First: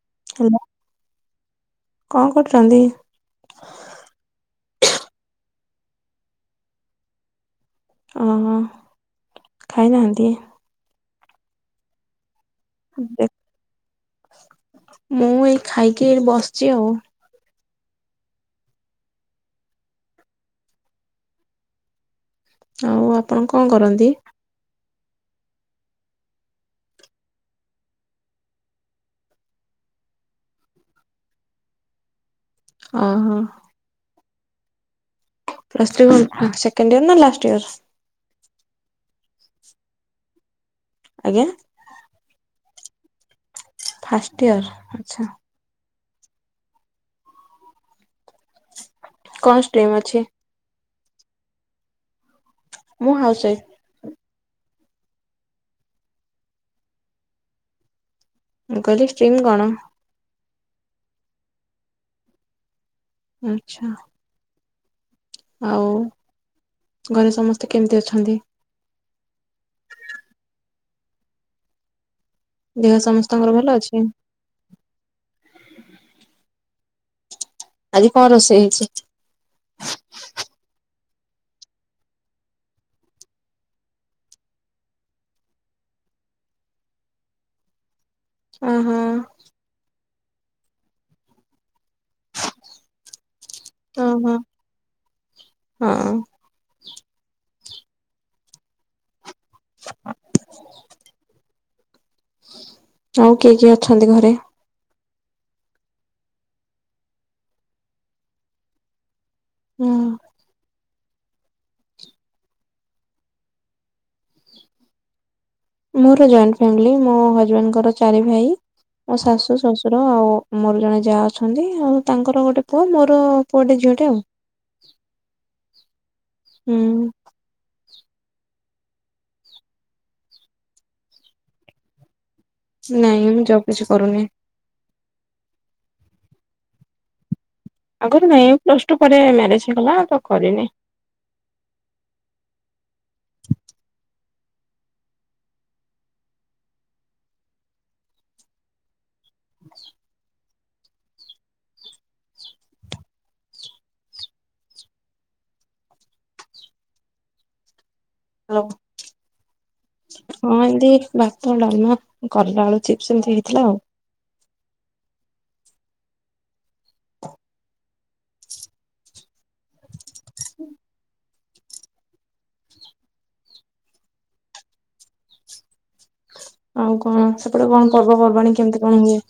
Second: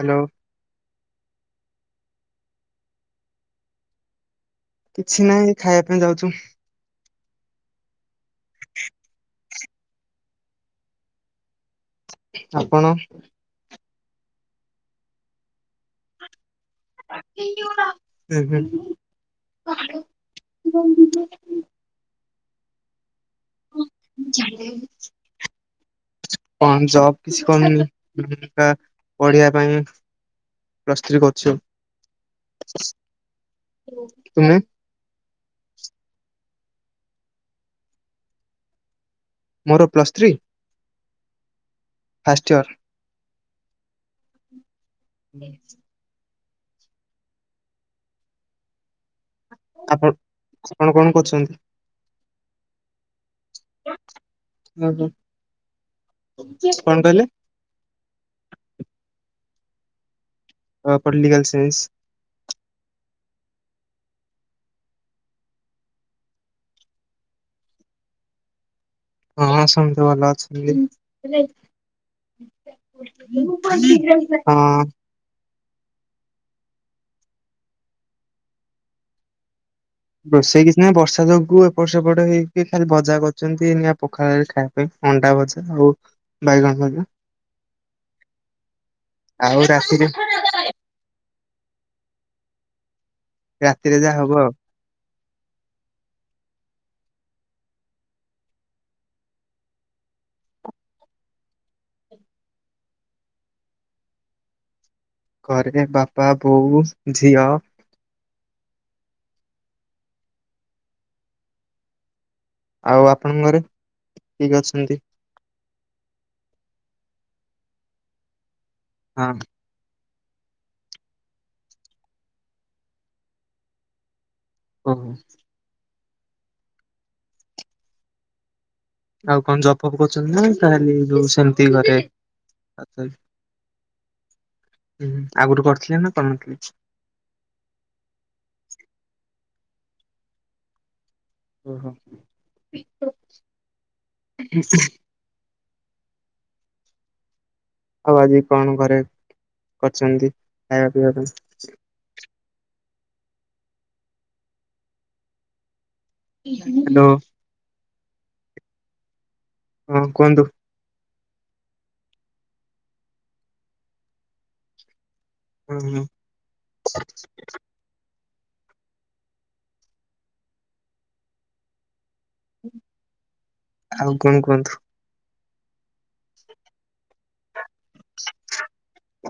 Hello. [inaudible] କଣ କରୁଛନ୍ତି? କିଛି ନାହିଁ, ଏ ଖାଇବା ପାଇଁ ଯାଉଚୁ। ଓ ହୋ, ଖାଇନାହାନ୍ତି? ଆପଣ ଦେଖ ମୁଁ ଏଇ ଖାଇକି ଏଇଠି ବସଛି ଆଉ। [inaudible] ଆଉ ଆପଣ କଣ କରନ୍ତି? ଚାକିରି କଣ ଜବ କିଛି କନ ହେଲା ପଢିବା ପାଇଁ ପ୍ଲସ ଥ୍ରୀ କରୁଛ? ଓହୋ। ତୁମେ? ପ୍ଲସ୍ ଥ୍ରୀ କଣ ସେକଣ୍ଡ ଇୟର ନା ଲାଷ୍ଟ ଇୟର? ମୋର ପ୍ଲସ୍ ଥ୍ରୀ? ଆଜ୍ଞା? First year. ଫାଷ୍ଟ ଇୟର ଆଛା। କଣ ଷ୍ଟ୍ରିମ୍ ଅଛି? କଣ କଣ କରୁଛନ୍ତି? ମୁଁ ହାଉସ ୱାଇଫ୍। କଣ କହିଲ ମୁଁ କହିଲି ଷ୍ଟ୍ରିମ୍ କଣ? ପ ପଲିଟିକଲ ସାଇନ୍ସ। ଆଛା। ଆଉ ଘରେ ସମସ୍ତେ କେମିତି ଅଛନ୍ତି? ହଁ ସମସ୍ତେ ଭଲ ଅଛନ୍ତି। ଦେହ ସମସ୍ତଙ୍କର ଭଲ ଅଛି? ହଁ। ଆଜି କଣ ରୋଷେଇ ହେଇଛି? ରୋଷେଇ କିଛି ନାହିଁ ବର୍ଷା ଯୋଗୁଁ ଏପଟ ସେପଟ ହେଇକି ଖାଲି ଭଜା କରୁଛନ୍ତିଆ ପଖାଳରେ ଖା। ଏଇଅଣ୍ଡା ବଜା ଆଉ ବାଇଗଣ ଭଜା। ଓ ହୋ। ଆଉ ରାତିରେ ରାତିରେ ଓ ଯାହା ହବ ହୋ ଆଉ ହଁ। ହ ଆଉ କିଏ କିଏ ଅଛନ୍ତି ଘରେ? ଘରେ ବାପା, ବୋଉ, ଝିଅ ହୁଁ ଆଉ ଆପଣଙ୍କରେ କିଏ କିଏ ଅଛନ୍ତି? ମୋର ଜଏଣ୍ଟ ଫ୍ୟାମିଲି ମୋ ହଜବେଣ୍ଡଙ୍କର ଚାରି ଭାଇ, ମୋ ହଁ ଶାଶୁ, ଶଶ ର ଆଉ ମୋର ଜଣେ ଯା ଅଛନ୍ତି, ଆଉ ତାଙ୍କର ଗୋଟେ ପୁଅ ମୋର ପୁଅଟେ ଝିଅଟେ ଆଉ। ଓ ହୁଁ ହୁଁ। ଆଉ କଣ ଜବ ଫବ କରୁଛନ୍ତି ନା ତାହେଲେ ଯୋଉ ସେମିତି ଘରେ? ଅଛନ୍ତି? ନାଇଁ ମୁଁ ଜବ କିଛି କରୁନି। ହୁଁ ଆଗରୁ କରିଥିଲେ ନା କରିନଥିଲେ? ଆଗରୁ ନାଇଁ ପ୍ଲସ ଟୁ ପରେ ମ୍ୟାରେଜ ହେଇଗଲା ତ କରିନି। ଓ ହୋ। ଆଉ ଆଜି କଣ ଘରେ କରିଛନ୍ତି ଖାଇବା ପିଇବା ପାଇଁ? ହାଲୋ [inaudible] ହଁ ଏମିତି ଭାତ, ଡାମା, କଲା ଆଳୁ ଚିପ୍ସ ଏମତି ହେଇଥିଲା ଆଉ। ହଁ ହଁ ହୁଁ ଆଉ କଣ କୁହନ୍ତୁ? ଆଉ କଣ ସେପଟେ କଣ ପର୍ବପର୍ବାଣି କେମିତି କଣ ହୁଏ?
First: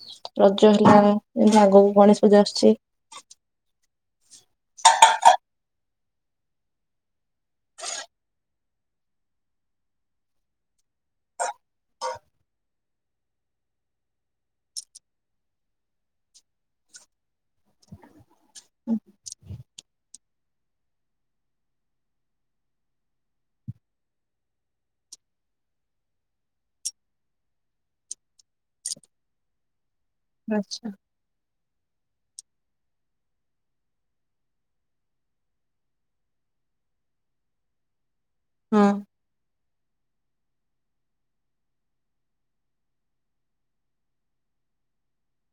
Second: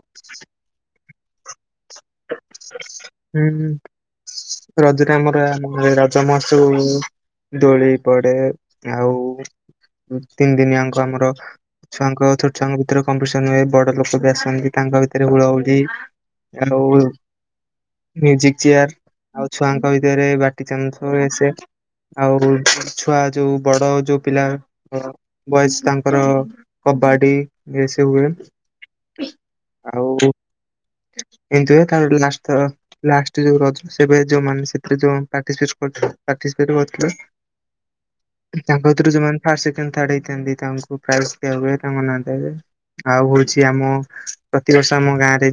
ରଜ ହେଲା ଏ ଆଗକୁ ଗଣେଶ ପୂଜା ଆସୁଛି। [unintelligible] ସମସ୍ତୁ ଉ ଦୋଳି ପଡେ ଆଉ ତିନି ଦିନି ଆଙ୍କ ଆମର ଛୁଆଙ୍କ ଛୋଟ ଛୁଆଙ୍କ ଭିତରେ କମ୍ପିଟିସନ ହୁଏ, ବଡ ଲୋକ ବି ଆସନ୍ତି ତାଙ୍କ ଭିତରେ ହୁଳହୁଳି [inaudible] ମ୍ୟୁଜିକ ଚେୟାର ଆଉ ଛୁଆଙ୍କ ଭିତରେ [unintelligible] ଆଉ ଛୁଆ ଯୋଉ ବଡ ଯୋଉ ପିଲାଙ୍କର ବୟସ ତାଙ୍କର କବାଡି ଏ ସବୁ ହୁଏ, ଆଉ ଆଚ୍ଛା। ଏମିତି ହୁଏ, ତା ପରେ ଲାଷ୍ଟଥର [unintelligible] [unintelligible] ତାଙ୍କ ଭିତରୁ ଯୋଉମାନେ ଫାର୍, ସେକେଣ୍ଡ, ଥାର୍ଡ ହେଇଥାନ୍ତି ତାଙ୍କୁ ପ୍ରାଇଜ ଦିଆକୁ ହୁଏ, ତାଙ୍କ ନାଁ ଦିଆଯାଏ। ଆଉ ହଉଛି ଆମ ପ୍ରତିବର୍ଷ ଆମ ଗାଁ ରେ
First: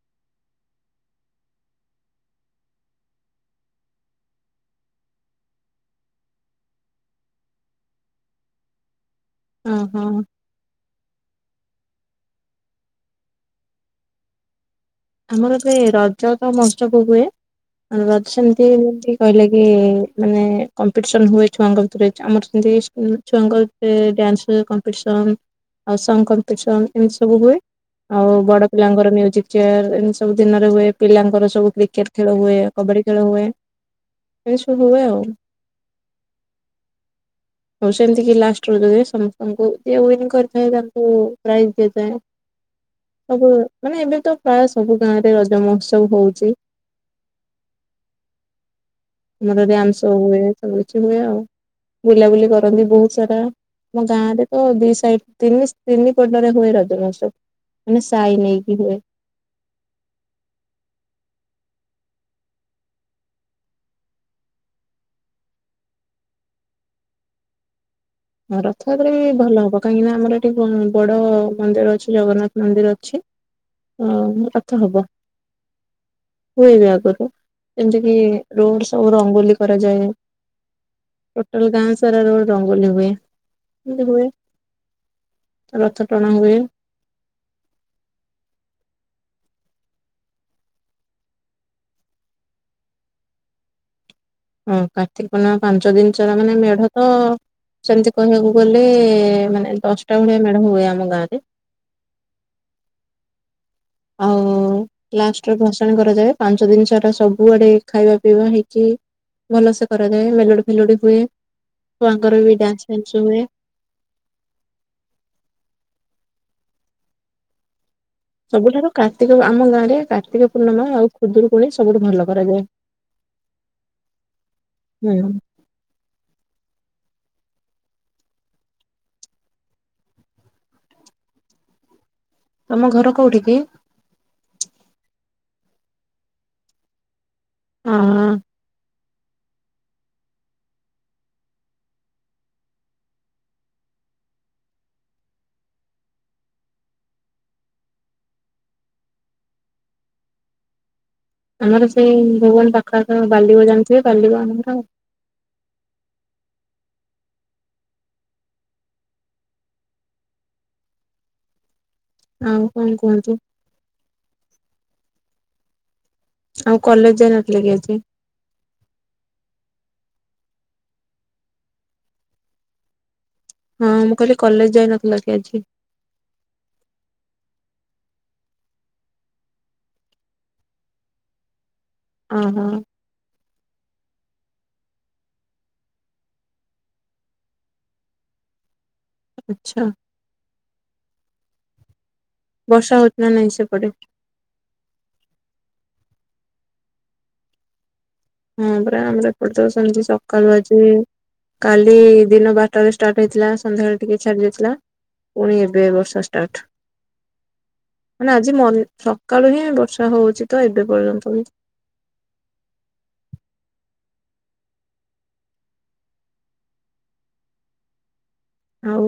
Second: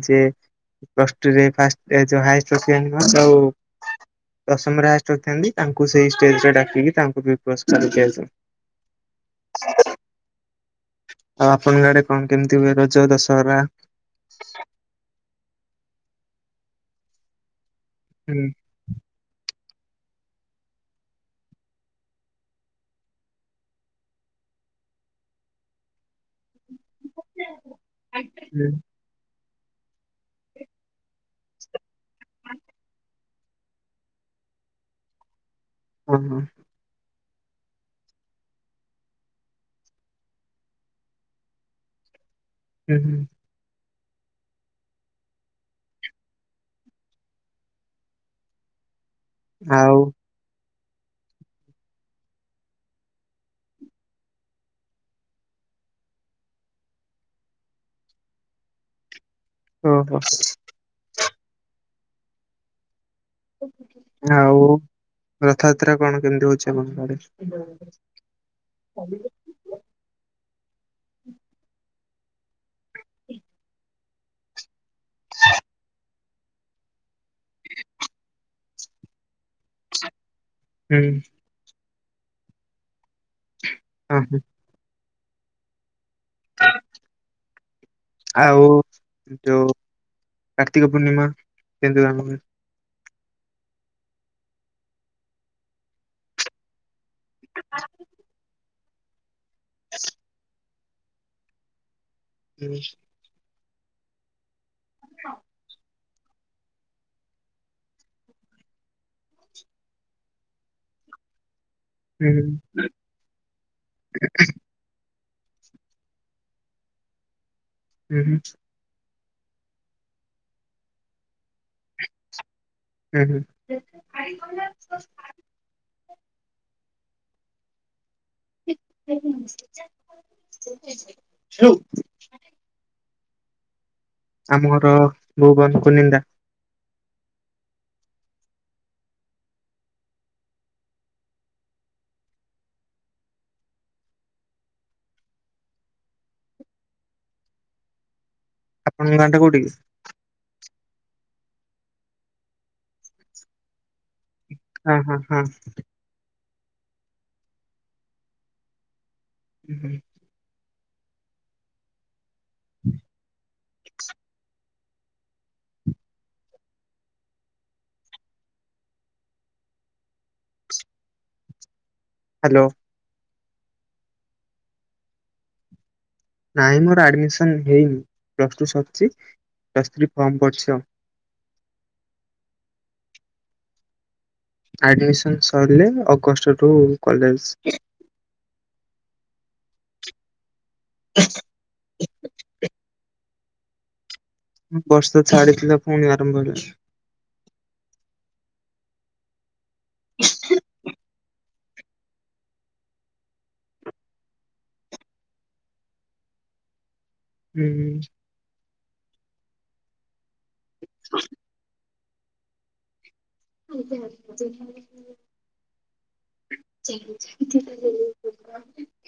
[unintelligible] ଦଶମ ହାଏଷ୍ଟ ରଖିଥାନ୍ତି ତାଙ୍କୁ ସେଇ ଷ୍ଟେଜ ରେ ଡାକିକି ତାଙ୍କୁ ବି ପୁରସ୍କାର ଦିଆଯାଏ। ଓ ହୋ। ଆଉ ଆପଣଙ୍କ ଆଡେ କଣ କେମିତି ହୁଏ ରଜ ଦଶହରା। ଆମର ଏ ରଜ ତ ମହୋତ୍ସବ ହୁଏ, ହୁଁ ଆଛନ୍ତି ଇମିତି କହିଲେ କି ମାନେ କମ୍ପିସନ ହୁଏ ଛୁଆଁଙ୍କ ଭିତରେ ଆମର ସେମତି ଉ ଛୁଆଙ୍କ ଭିତରେ ଡ୍ୟାନ୍ସ କମ୍ପିଟିସନ୍ ଆଉ ସଙ୍ଗ କମ୍ପିଟିସନ୍ ଏମତି ସବୁ ହୁଏ, ଆଉ ହୁଁ ବଡ ପିଲାଙ୍କର ମ୍ୟୁଜିକ ଚେୟାର ଏମତି ସବୁ ଦିନରେ ହୁଏ, ପିଲାଙ୍କର ସବୁ କ୍ରିକେଟ ଖେଳ ହୁଏ, କବାଡି ଖେଳ ହୁଏ। ଏମିତି ସବୁ ହୁଏ ଆଉ। ଓ ହୋ। [unintelligible] ହଉ ସେମିତିକି ଲାଷ୍ଟ ରଜ ରେ ସମସ୍ତଙ୍କୁ ଯିଏ ୱିନ୍ କରିଥାଏ ତାଙ୍କୁ ପ୍ରାଇଜ ଦେଇଥାଏ। ହ ହୁଁ। ସବୁ ମାନେ ଏବେ ତ ପ୍ରାୟ ସବୁ ଗାଁ ରେ ରଜ ମହୋତ୍ସବ ହଉଚି। ଆମର ଆଉ ଡ୍ୟାନ୍ସ ହୁଏ, ସବୁ କିଛି ହୁଏ, ଆଉ ବୁଲାବୁଲି କରନ୍ତି ବହୁତ ସାରା। ଆମ ଗାଁ ରେ ତ ଦି ସାଇଡ, ତିନି ତିନି ପଟରେ ହୁଏ ରଜ ମହୋତ୍ସବ। ମାନେ ସାଇ ନେଇକି ହୁଏ। ଓ ହୋ। ଆଉ ରଥଯାତ୍ରା କଣ କେମିତି ହଉଛି ଆମରିଆଡେ? ହଁ ରଥଯାତ୍ରା ବି ଭଲ ହବ କାହିଁକିନା ଆମର ଏଠି ବଡ ମନ୍ଦିର ଅଛି ଜଗନ୍ନାଥ ମନ୍ଦିର ଅଛି। ଅ ରଥ ହବ। ହୁଏବେ ଆଗତ ଏମତିକି ରୋଡ ସବୁ ରଙ୍ଗୋଲି କରାଯାଏ। ହୁଁ। ଟୋଟାଲ ଗାଁ ସାରା ରୋଡ ରଙ୍ଗୋଲି ହୁଏ। ଏମିତି ହଁ ହୁଏ ହଁ ରଥ ଟଣା ହୁଏ। ଆଉ ଯୋଉ କାର୍ତ୍ତିକ ପୂର୍ଣ୍ଣିମା କେମତି କଣ ହୁଏ? ହଁ କାର୍ତ୍ତିକ ପୂର୍ଣ୍ଣିମା ପାଞ୍ଚ ଦିନ ଚରା ମାନେ ମେଢ ତ ସେମିତି କହିବାକୁ ଗଲେ ଏ ମାନେ ଦଶଟା ଭଳିଆ ମେଢ ହୁଏ ଆମ ଗାଁ ରେ। ହୁଁ। ଆଉ ଲାଷ୍ଟରେ ଭସାଣି କର କରାଯାଏ ପାଞ୍ଚ ଦିନ ସାରା ସବୁଆଡେ ଖାଇବା ପିଇବା ହେଇକି ଭଲ ସେ କରାଯାଏ ମେଲୋଡି ଫେଲୋଡ଼ି ହୁଏ। ହୁଁ ଛୁଆଙ୍କର ବି ଡ୍ୟାନ୍ସ [inaudible] ଫ୍ୟାନ୍ସ ହୁଏ ହୁଁ ହୁଁ। ସବୁଠାରୁ କାର୍ତ୍ତିକ ଆମ ଗାଁରେ କାର୍ତ୍ତିକ ପୂର୍ଣ୍ଣିମା ଆଉ ଖୁଦୁରୁକୁୁଣି ସବୁଠୁ ଭଲ କରାଯାଏ। ହୁଁ ହୁଁ। ହୁଁ। [unintelligible] ତମ ଘର କୋଉଠି କି? ଆମର ଭୋବାନଙ୍କୁ ନିନ୍ଦା। ହଁ। ତମ ଗାଁ ଟା କୋଉଠିକି? ଆମର ସେଇ ଭୂବନ ପାଖ ଆଖ ବାଲିବ ଜାଣିଥିବେ ବାଲିବ ଠୁ। ହଁ ହଁ ହଁ। ହୁଁ ହୁଁ। ଆଉ କଣ କୁହନ୍ତୁ? ୍ ଆଉ କଲେଜ ଯାଇ ନଥିଲ କି ଆଜି? ହ୍ୟାଲୋ। ହଁ ମୁଁ କହିଲି କଲେଜ ଯାଇନଥିଲ କି ଆଜି? ନାଇଁ ମୋର ଆଡମିସନ୍ ହେଇନି ପ୍ଲସ୍ ଟୁ ସରିଚି ପ୍ଲସ୍ ଥ୍ରୀ ଫର୍ମ ପଡ଼ିଚି ଆଉ। ଅ ହଁ। ଆଡମିସନ ସରିଲେ ଅଗଷ୍ଟ ଠୁ କଲେଜ। ଆଛା। ହ ବର୍ଷା ହଉଚି ନା ନାଇଁ ସେପଟେ? ବର୍ଷା ଛାଡିଥିଲା ପୁଣି ଆରମ୍ଭ ହେଲା। ହଁ ପରା ଆମର ଏପଟେ ସେମତି ସକାଳୁ ଆଜି କାଲି ଦିନ ବାରଟାରେ ଷ୍ଟାର୍ଟ ହେଇଥିଲା ସନ୍ଧ୍ୟାବେଳେ ଟିକେ ଛାଡି ଯାଇଥିଲା। ପୁଣି ଏବେ ବର୍ଷା ଷ୍ଟାର୍ଟ। ହୁଁ ହୁଁ। ମାନେ ଆଜି ମଲ୍ ସକାଳୁ ହିଁ ବର୍ଷା ହଉଚି ତ ଏବେ ପର୍ଯ୍ୟନ୍ତ ବି। [unintelligible] ଆଉ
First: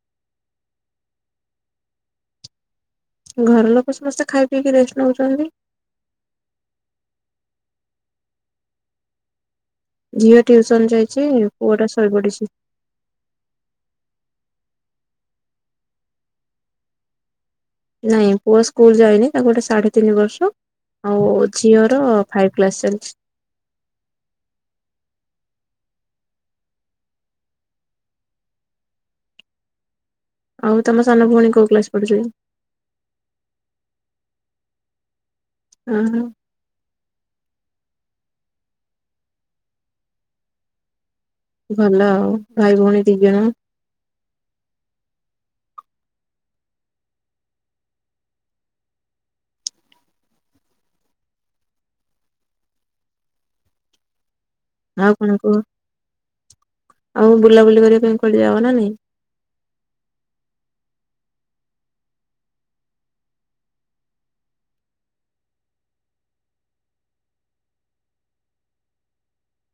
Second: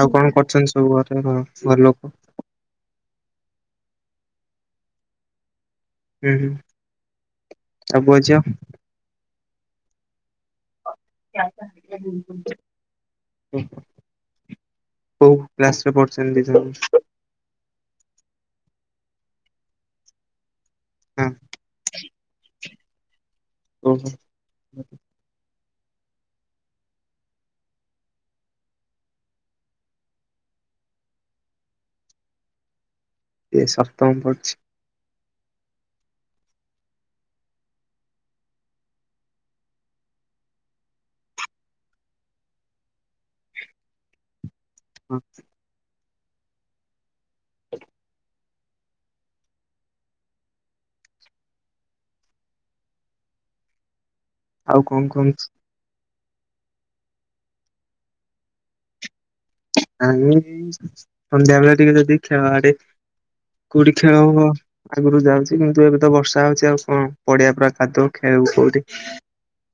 ଆଉ କଣ କରୁଚନ୍ତି ସବୁ ଘରେ ଘ ଘର ଲୋକ? ଘର ଲୋକ ସମସ୍ତେ ଖାଇ ପିଇକି ରେଷ୍ଟ ନଉଚନ୍ତି। ହୁଁ ହୁଁ ସବୁ ପୁଅ ଝିଅ। ଝିଅ ଟିଉସନ୍ ଯାଇଚି ପୁଅ ଟା ଶୋଇ ପଡିଚି। କୋଉ କ୍ଲାସ୍ରେ ପଢୁଚନ୍ତି ଦି ଜଣ। ନାଇଁ ପୁଅ ସ୍କୁଲ ଯାଇନି ତାକୁ ଗୋଟେ ସାଢେ ତିନି ବର୍ଷ ଆଉ ହଁ ଝିଅର ଫାଇଭ୍। କ୍ଲାସ୍ ଚାଲ୍ଚି। ଓ। ଆଉ ତମ ସାନ ଭଉଣୀ କୋଉ କ୍ଲାସ ପଢୁଚି। ଏ ସପ୍ତମ ପଢ୍ଚି। ହଁ ହ। ଭଲ ଆଉ ଭାଇ ଭଉଣୀ ଦି ଜଣ। ହୁଁ। ହ ଆଉ କଣ କହ ଆଉ ବୁଲାବୁଲି କରିବା ପାଇଁ କୁଆଡେ ଯାଅ ନା ନାଇଁ। ଆ ସନ୍ଧ୍ୟା ବେଳେ ଟିକେ ଯଦି ଖେଳ ଆଡେ କୋଉଠି ଖେଳ ହବ। ଆଗରୁ ଯାଉଚି କିନ୍ତୁ ଏବେ ତ ବର୍ଷା ହଉଚି ଆଉ କଂ ପଡିଆ ପୁରା କାଦୁଅ ଖେଳିବୁ କୋଉଠି।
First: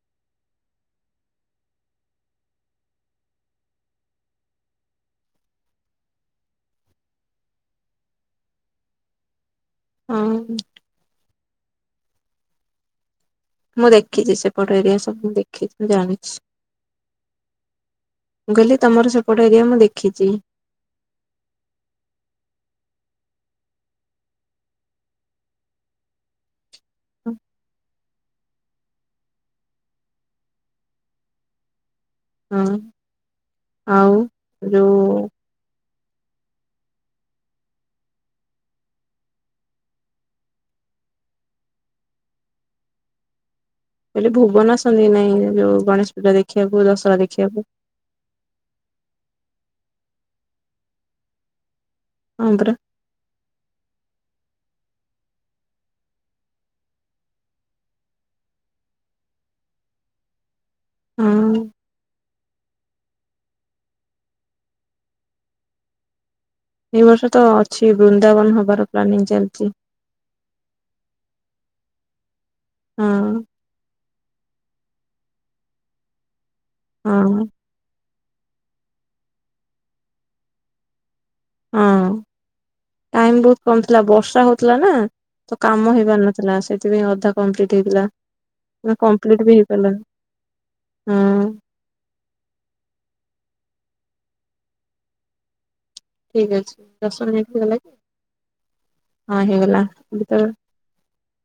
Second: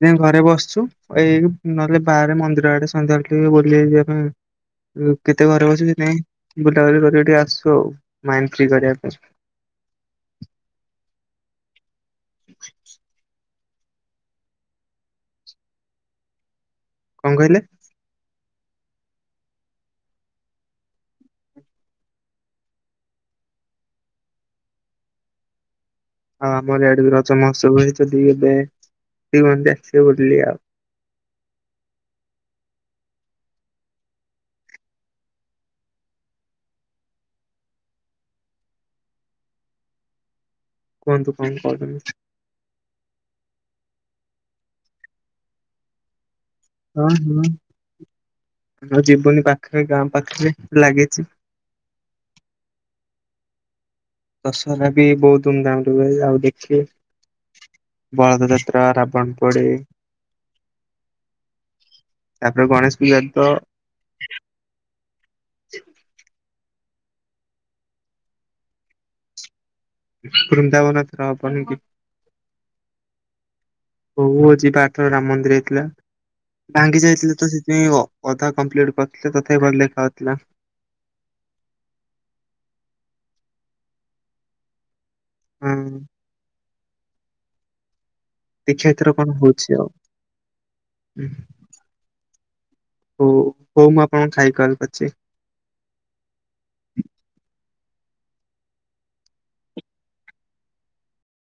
ଯାଇଁକି ଘରେ ବସ୍ଚୁ ଏଇ ନହେଲେ ବାହାରେ ମନ୍ଦିର ଆଡେ ସନ୍ଧ୍ୟାବେଳେ ଟିକେ ବୁଲିଇଯିବା ପାଇଁ କେତେ ଘରେ ବସୁ ସେଥିପାଇଁ ବୁଲାବୁଲି କରିବାକୁ ଟିକେ ଆସୁ ଆଉ ମାଇଣ୍ଡ୍ ଫ୍ରି କରିବା ପାଇଁ। ହୁଁ। [inaudible] ମୁଁ ଦେଖିଚି ସେପଟ ଏରିଆ ସବୁ ମୁଁ ଦେଖିଚି ଜାଣିଚି। କଂ କହିଲେ। ମୁଁ କହିଲି ତମର ସେପଟ ଏରିଆ ମୁଁ ଦେଖିଚି। ହଁ ଆମର ଆଡକୁ ରଜ ମହୋତ୍ସବ ହୁଏ ସେଠିକି ଯାଏ ଏବେ ଦ କନ୍ତି ଆସିବେ ବୁଲି ଆଉ। ହଁ ଆଉ ଯୋଉ କୁହନ୍ତୁ କଣ କହୁଚନ୍ତି? ମୁଁ କହିଲି ଭୁବନ ଆସନ୍ତି ନା ନାଇଁ ଯୋଉ ଗଣେଶ୍ ପୂଜା ଦେଖି? ହଁ ହଁ ଆମେ ଯିବୁନି ପାଖେରେ ଗାଁ ପାଖ୍ରେ ଲାଗିଚି। ଆନ୍ଦ୍ରେ। ଦସହରା ବି ବହୁତ ଧୁମ୍ଧାମ୍ରେ ହୁଏ ଯାଉ ଦେଖିବା। ବଳଦ ଯାତ୍ରା, ରାବଣ ପୋଡି। ହଁ! ତାପ୍ରେ ଗଣେଶ୍ ପୂଜା ତ ଏ ବର୍ଷ ତ ଅଛି ବୃନ୍ଦାବନ୍ ହବାର ପ୍ଲାନିଂ ଚାଲ୍ଚି। ବୃନ୍ଦାବନ ରହ କହିବି। ହୁଁ। ହଉ ଆଜି ବାର ଥର ରାମ୍ ମନ୍ଦିର ହେଇଥିଲା। ଭାଙ୍ଗି ଯାଇଥିଲେ ହଁ। ତ ପିଇଓ ଅଧା କମ୍ପ୍ଲିଟ କରଥିଲେ ତଥା ବି ଭଲ୍ ଲେଖାଉଥିଲା। ହଁ ଟାଇମ୍ ବୋହୁତ୍ କମ୍ ଥିଲା ବର୍ଷା ହଉଥିଲା ନା। ତ ହଁ କାମ ହେଇପାର୍ ନଥିଲା ସେଥିପାଇଁ ଅଧା କମ୍ପ୍ଲିଟ୍ ହେଇଥିଲା। ଦେଖିବା ନାଁ ଏଥର କଣ କମ୍ପ୍ଲିଟ୍ ବି ହଉଛି ହେଇପାର୍ଲାନି ହୁଁ। ଆଉ। ହଉ ହଉ ମୁଁ ଆପଣଙ୍କୁ ଖାଇକି କଲ୍ କରୁଚି। ଠିକ ଅଛି ଦଶମିନିଟ୍ ହେଇ ଗଲା କି ହଁ ହେଇଗଲା ଯେତଳେ